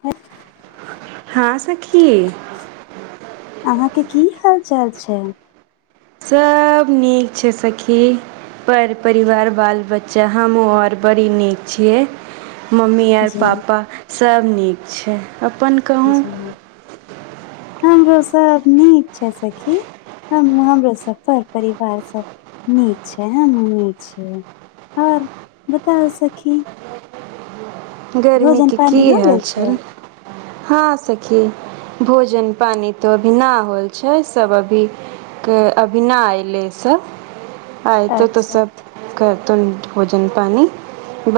ह [inaudible] हाॅं सखी अहाँके की हाल चाल छै सब नीक छै सखी पर परिवार बाल बच्चा हमुऔर बड़ी नीक छियै मम्मी आर जी पापा सब नीक छै अपन क हमरो सब नीक छै सखी हँ, हमहुॅं हमरो सभ पर परिवार सभ नीक छै। हमहुॅं नीक छियै। और बताउ सखी। गर्मी भोजन के की पानी हो हाल गेल छै चाल हँ सखी भोजन-पानी तऽ अभी ना होल छै, सभ अभी के अभिना अयलै स आयतौ तऽ अच्छा सब करतौ भोजन पानी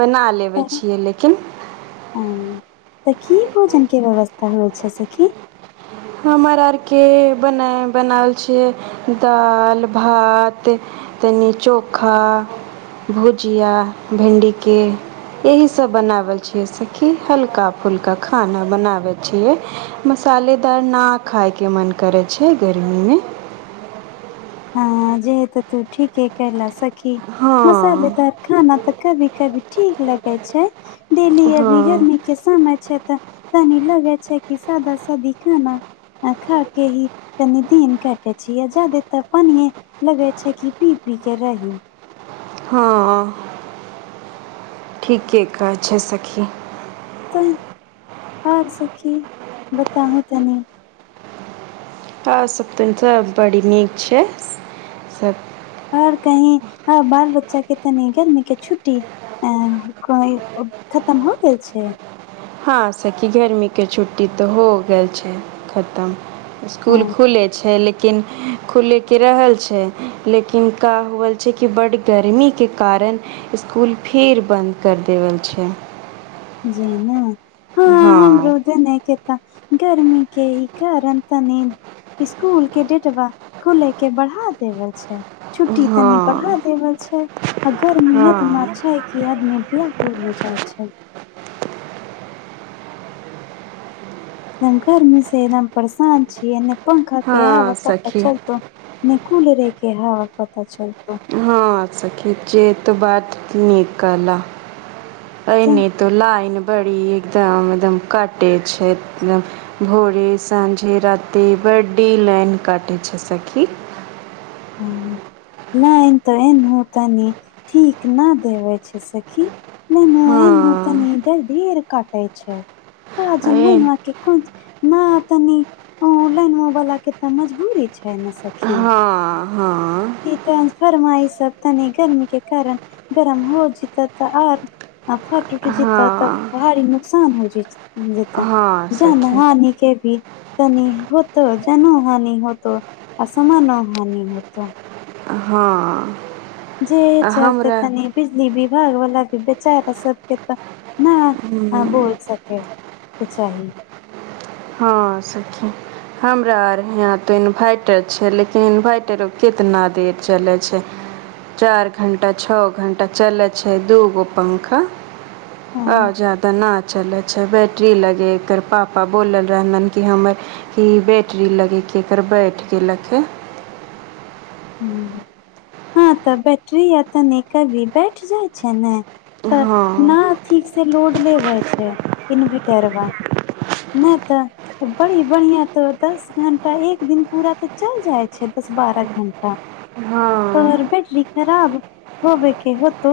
बना लेबै छियै लेकिन हुं तऽ की भोजन के व्यवस्था होइ छै, सखी? हमर आरके बना बनावल छियै दाल भात तनी चोखा-भुजिया भिंडी के। एसी सभ बनबल छियै, सखी। हल्का-फुल्का खाना बनाबै छियै। मसालेदार ना खायके मन करैत छै गर्मीमे हँ जे हैतै तू ठीके कैले सखी हँ मसालेदार खाना तऽ कभी कभी ठीक लगे छै डेली अभी हँ गर्मी के समय छै, तऽ तनी लगै छै की सादा-सादी खाना? आ खा केऽ ही तनि दिन काटै छियै, जादे तऽ पानिये लगै छै कि पी-पी केऽ रहि हँ ठीके कहै छै सखी तऽ आउर सखी बताउ तनी हँ सतप [unintelligible] सँ बड़ी नीक छै सब और कही आ बाल बच्चा के तनी गर्मी के छुटी अ खतम भऽ गेल छै। हँ सखी, गर्मीक छुट्टी तऽ हो गेल छै खतम इसकुल हँ खुले छै लेकिन के खुलैके रहल छै लेकिनका होल छै कि बड्ड गर्मीके कारण स्कुल फिर बंद कर देवल छै जेना हँ हमरूदे नहि कत गर्मीे के कारण तनी स्कूल के डेटबा खुले के बढ़ा देव छै छुट्टी तनी पढ़ा हँ देवल छै आ गर्मी एतना हँ छै की आदमी ब्याकुल हो जाइ छै गरमी छै परसान छी पंखा के आब हँ पता सखी चलत ने कुलरे के हवा पता चलतो हँ सखी छियै तऽ बात नीक कहलऽ अनी त लाइन बड़ी एकदम एकदम कटे छै एकदम भोरे साँझे रााते बर्डे लाइन काटै छै सखी हूँ लाइन ते एहो तनी ठीक न देवे छै सेखी हँ ढेर काटे छै क जन अइ महि के कोन न तनी ऑनलाइन मे वाला के त मजबूरी छै ने सखी हँ हँ ट्रानसफर्मा ई सब तनी गर्मी के कारण गरम हो जता तऽ आर आ फट उटि जेतह तऽ हँ भारी नुकसान हो जेत जेतह हँ जान सखी हानि के भी तनी होत जानो हानि होत अस मान हानि होत हँ जे चलते हमरा तनी बिजली विभाग वाला भी बेचारा सबके तऽ नहि ह बोल सकै त चाही हँ सखी हमरा आर यहाँ तऽ इन्भैटर छै लेकिन इन्भैटरो कितना देर चलै छै चारि घण्टा छओ घण्टा चलै छै दू गो पंखा आ हँ जदा न चलै छै बैटरी लगे एकर पापा बोलल रहलनि कि हमर कि बैटरी लगेके एकर बैठ गेलक हे [unintelligible] हँ तऽ बैटरी आ तनि कभी बैठ जाइ छै ने तऽ हँ न ठीक से लोड लेबै छै इन्वर्टर वा नहि तऽ बड़ी बढ़ियाँ तऽ दस घंटा एक दिन पूरा तऽ चलि जाइ छै दस बारह घण्टा हँ तोर बैटरी खराब होबके होत।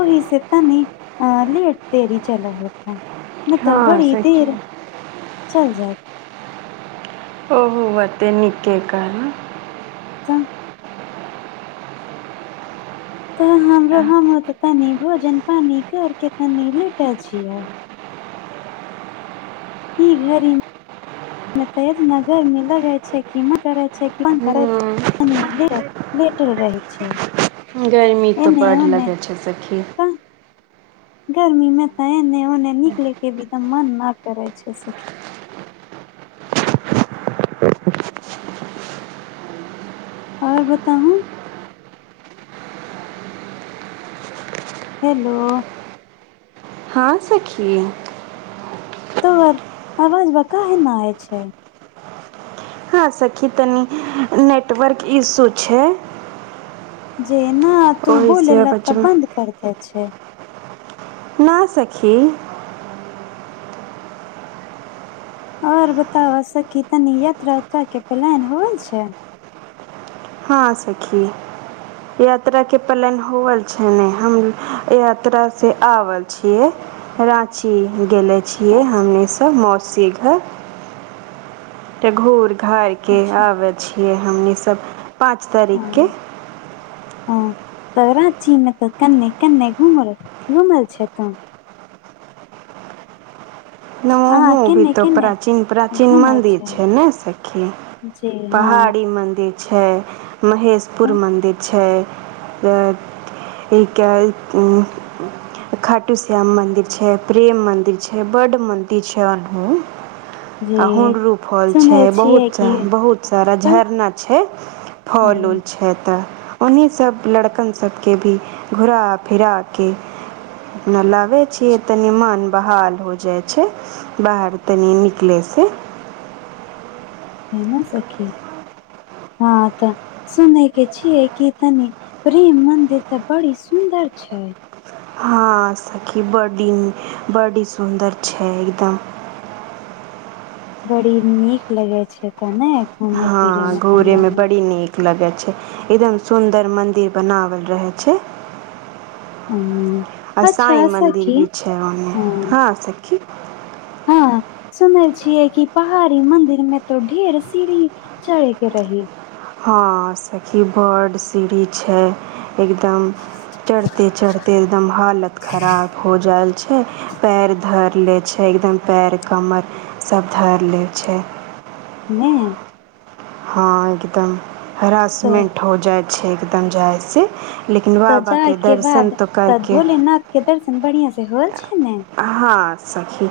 ओहि से तनी अ लेट देरी चला होता नहि तऽ हँ बड़ी सखी देर चल जाए ओहो ओते नीके कह त तऽ हमरो हम तनी भोजन पानी कर के तनी लेटे छियै ई घरी तेज नगर म लग [unintelligible] य छै कन करै छै कन करै हूँ ल [unintelligible] लेटल रहै छै गर्मी तऽ एने बड्ड ओने लगै छै सखी तऽ गर्मी मे तऽ ए ने ओने निकले के भी त मन न करै छै सुखी आओर बताहूँ हेलो हँ सखी तोहर आवाज बा काहे ना आय छै हँ सखी तनी नेटवर्क इशू छै जेना तू बोले ओहिसँ ल तऽ बचबू बंद कर दे छै न सखी आऔर बता सब की तनि यात्रा के प्लान होल छै हँ सखी यात्रा के पलन होल छै ने हम यात्रा से आवल छियै राँची गेले छियै अच्छा हमनीसभ मौसी घर घूर घार के अच्छा आबे छियै हमनी सब पाँच तारीख के हँ हँ तऽ राची मे तऽ कन्ने कन्ने घुमल घुमल छै तऽ ने आ ओहो भी केन्ने तो केन्ने प्राचीन प्राचीन मदिर छै ने सखी जी हँ पहाड़ी मन्दिर छै महेशपुर मन्दिर छै [unintelligible] खाटू श्याम मन्दिर छै प्रेम मन्दिर छै बड्ड मन्दिर छै अनहू जी आ हुडरू फल छै सुनै छियै बहुत कि बहुत सारा तऽ झरना छै फल उल जेना छै तऽ ओन्हहि सब लड़कन सबके भी घुरा फिरा के अपना लाबे छियै तनी मन बहाल हो जाय छै छै बाहर तनी निकलै से जेना सखी हँ तऽ सुने के छिये कि तनी प्रेम मदिर तऽ बड़ी सुन्दर छै हँ सखी बडी बडी सुन्दर छै एकदम बड़ी नीक लगै छै तने हँ घोड़े मे बड़ी नीक न लगे छै एकदम सुन्दर मंदिर बनावल रहे छै आ साईं अच्छा मन्दिर सखी भी छै ओ हँ सखी हँ सुन छियै कि पहाड़ी मंदिर में तो ढेर सीढ़ी चलिके रहि हँ सखी बड्ड सीढ़ी छै एकदम चढ़ते चढ़ते एकदम हालत खराब हो जयाल छै पैर धर ले एकदम पैर कमर सब धर ले छै नहि हँ एकदम तऽ हरासमेंट हो जाइ छै एकदम जायसँ तऽ जाय के बाद तऽ भोलेनाथ के दर्शन बढ़ियाँ से होल छै ने हँ सखी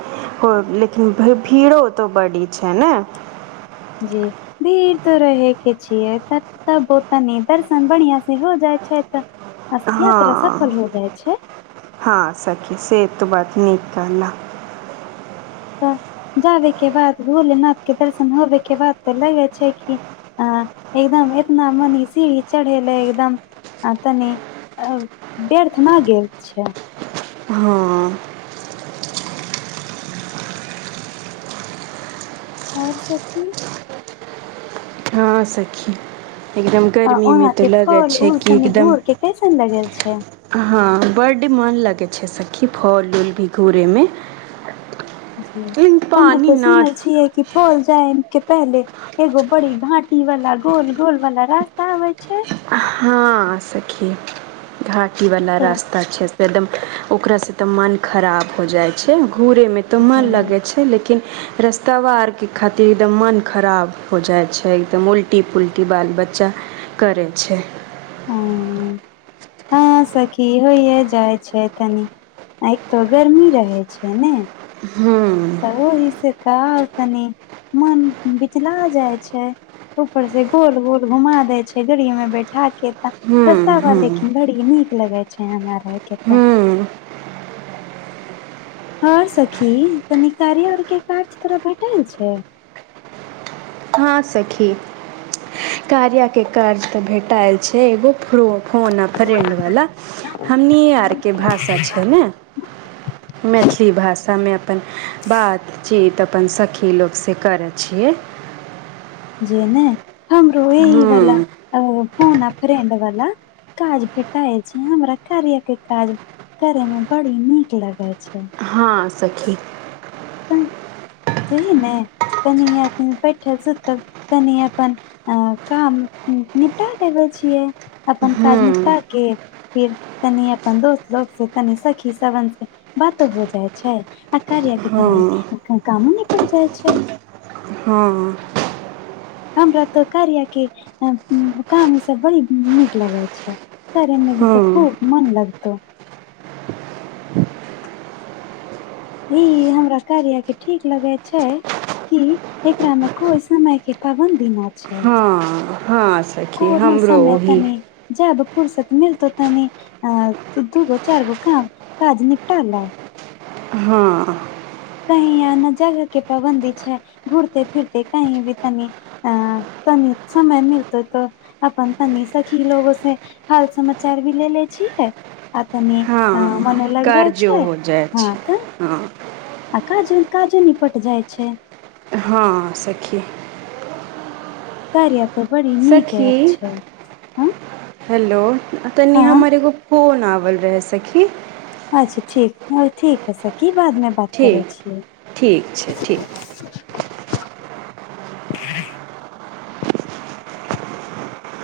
लेकिन भीड़ो तो बड़ी छै ने जी भीड़ तो रहेके छियै तऽ तऽ बोतनी दर्शन बढ़ियाँ से हो जाय छै तऽ अस्तिया त सफल हँ हो जाइ छै हँ सची सेत तऽ बात नीक कहल तऽ जाबे के बाद भोलेनाथ के दर्शन होबे के बाद तऽ लगे छै कि आ एकदम एतना मने सीढ़ी चढ़ेले एकदम आ तनि व्यर्थ ना गेल छै हँ आओर सखी हँ सखी एकदम आ गर्मीमे वहां के तऽ लगै फल छै उल कि तनी एकदम घोर के कैसन लगल छै हँ बड्ड मन लगै छै सखी फल उल भी घुरयमे जी हम्मे तऽ सुनै छियै की खोल जाय के पहले एगो बड़ी घाटी वाला गोल गोल वाला रास्ता आबे छै हँ सखी घाटी वाला रास्ता तऽ अच्छे से एकदम ओकरासँ तऽ मन खराब हो जाइ छै घूरेमे तऽ मन जे लगै छै लेकिन रास्तवा आरके खातिर एकदम मन खराब हो जाइ छै एकदम उल्टी पुलटी बाल बच्चा करै छै हँ सखी की होइय जाइ छै तनी आ एक त गर्मी रहे छै ने हूंम्म तऽ ओहि से तऽ आ तनी मन बिचला जाय छै ऊपर से गोल गोल घुमा दै छै गाड़ी मे बैठा के तऽ हूँ रस्ता बा हूँ लेकिन बड़ी ई नीक लगे छै हमरा। के तऽ हूंम्म हँ सखी कनी कार्या आर के काज तोरा भेटल छै हाँ सखी कार्याके काज तऽ भेटाएल छै एगो फोन फोन आ फ्रेंड वाला हमनिये आरके भाषा छै ने [inaudible] मैथिली भाषामे अपन बात जी तऽ अपन सखी लोकसँ करै छियै जे ने हमरो एहि वला हूँ फोन आ फ्रेंड वाला काज भेटाय छै हमरा कार्या के काज करे मे बड़ी नीक लगै छै हँ सखी जही नहि तनी बैठल सुतल तनी अपन काम निपटा देबै छियै अपन अपन काज निपटा हूँ के फिर तनी अपन दोस्त लोक से तनी सखी सवन से बातो हो जाइ छै आ कार्यके तनी हूँ कामो निपेट जाइ छै हँ हमरा तो कार्या के काम ई सब बड़ी नीक लगे छै करेमे भी तऽ हूँ खूब मन लगतौ ई हमरा ‌कार्या के ठीक लगे छै की एकरा मे कोइ समय के पाबन्दी न छै हँ हँ सखी कोनो हमरो समय ओही तनी जब फुरसत मिलतौ तने अ दू गो चार गो काम काज निपटाल ल हँ कही य ने जगह के पाबन्दी छै घूुरते फिरते कहीं भी तनी आ तनी समय मिलत तऽ अपन तनी शखी लोगो से हाल समाचार भी ले लै छीयै आ तनि हँ मनो लागि जाइ कर्जो छै हो जाइ हँ छै तऽ हँ आ काज काजो निपट जाइ छै हँ सखी कार्या तऽ बड़ी नीक सखी एप छै हँ हेलो तनी हँ हमर को फोन आबल रहै सखी अच्छा ठीक ह ठीक है सखी बाद मे बात करे ठीक छियै ठीक छै ठीक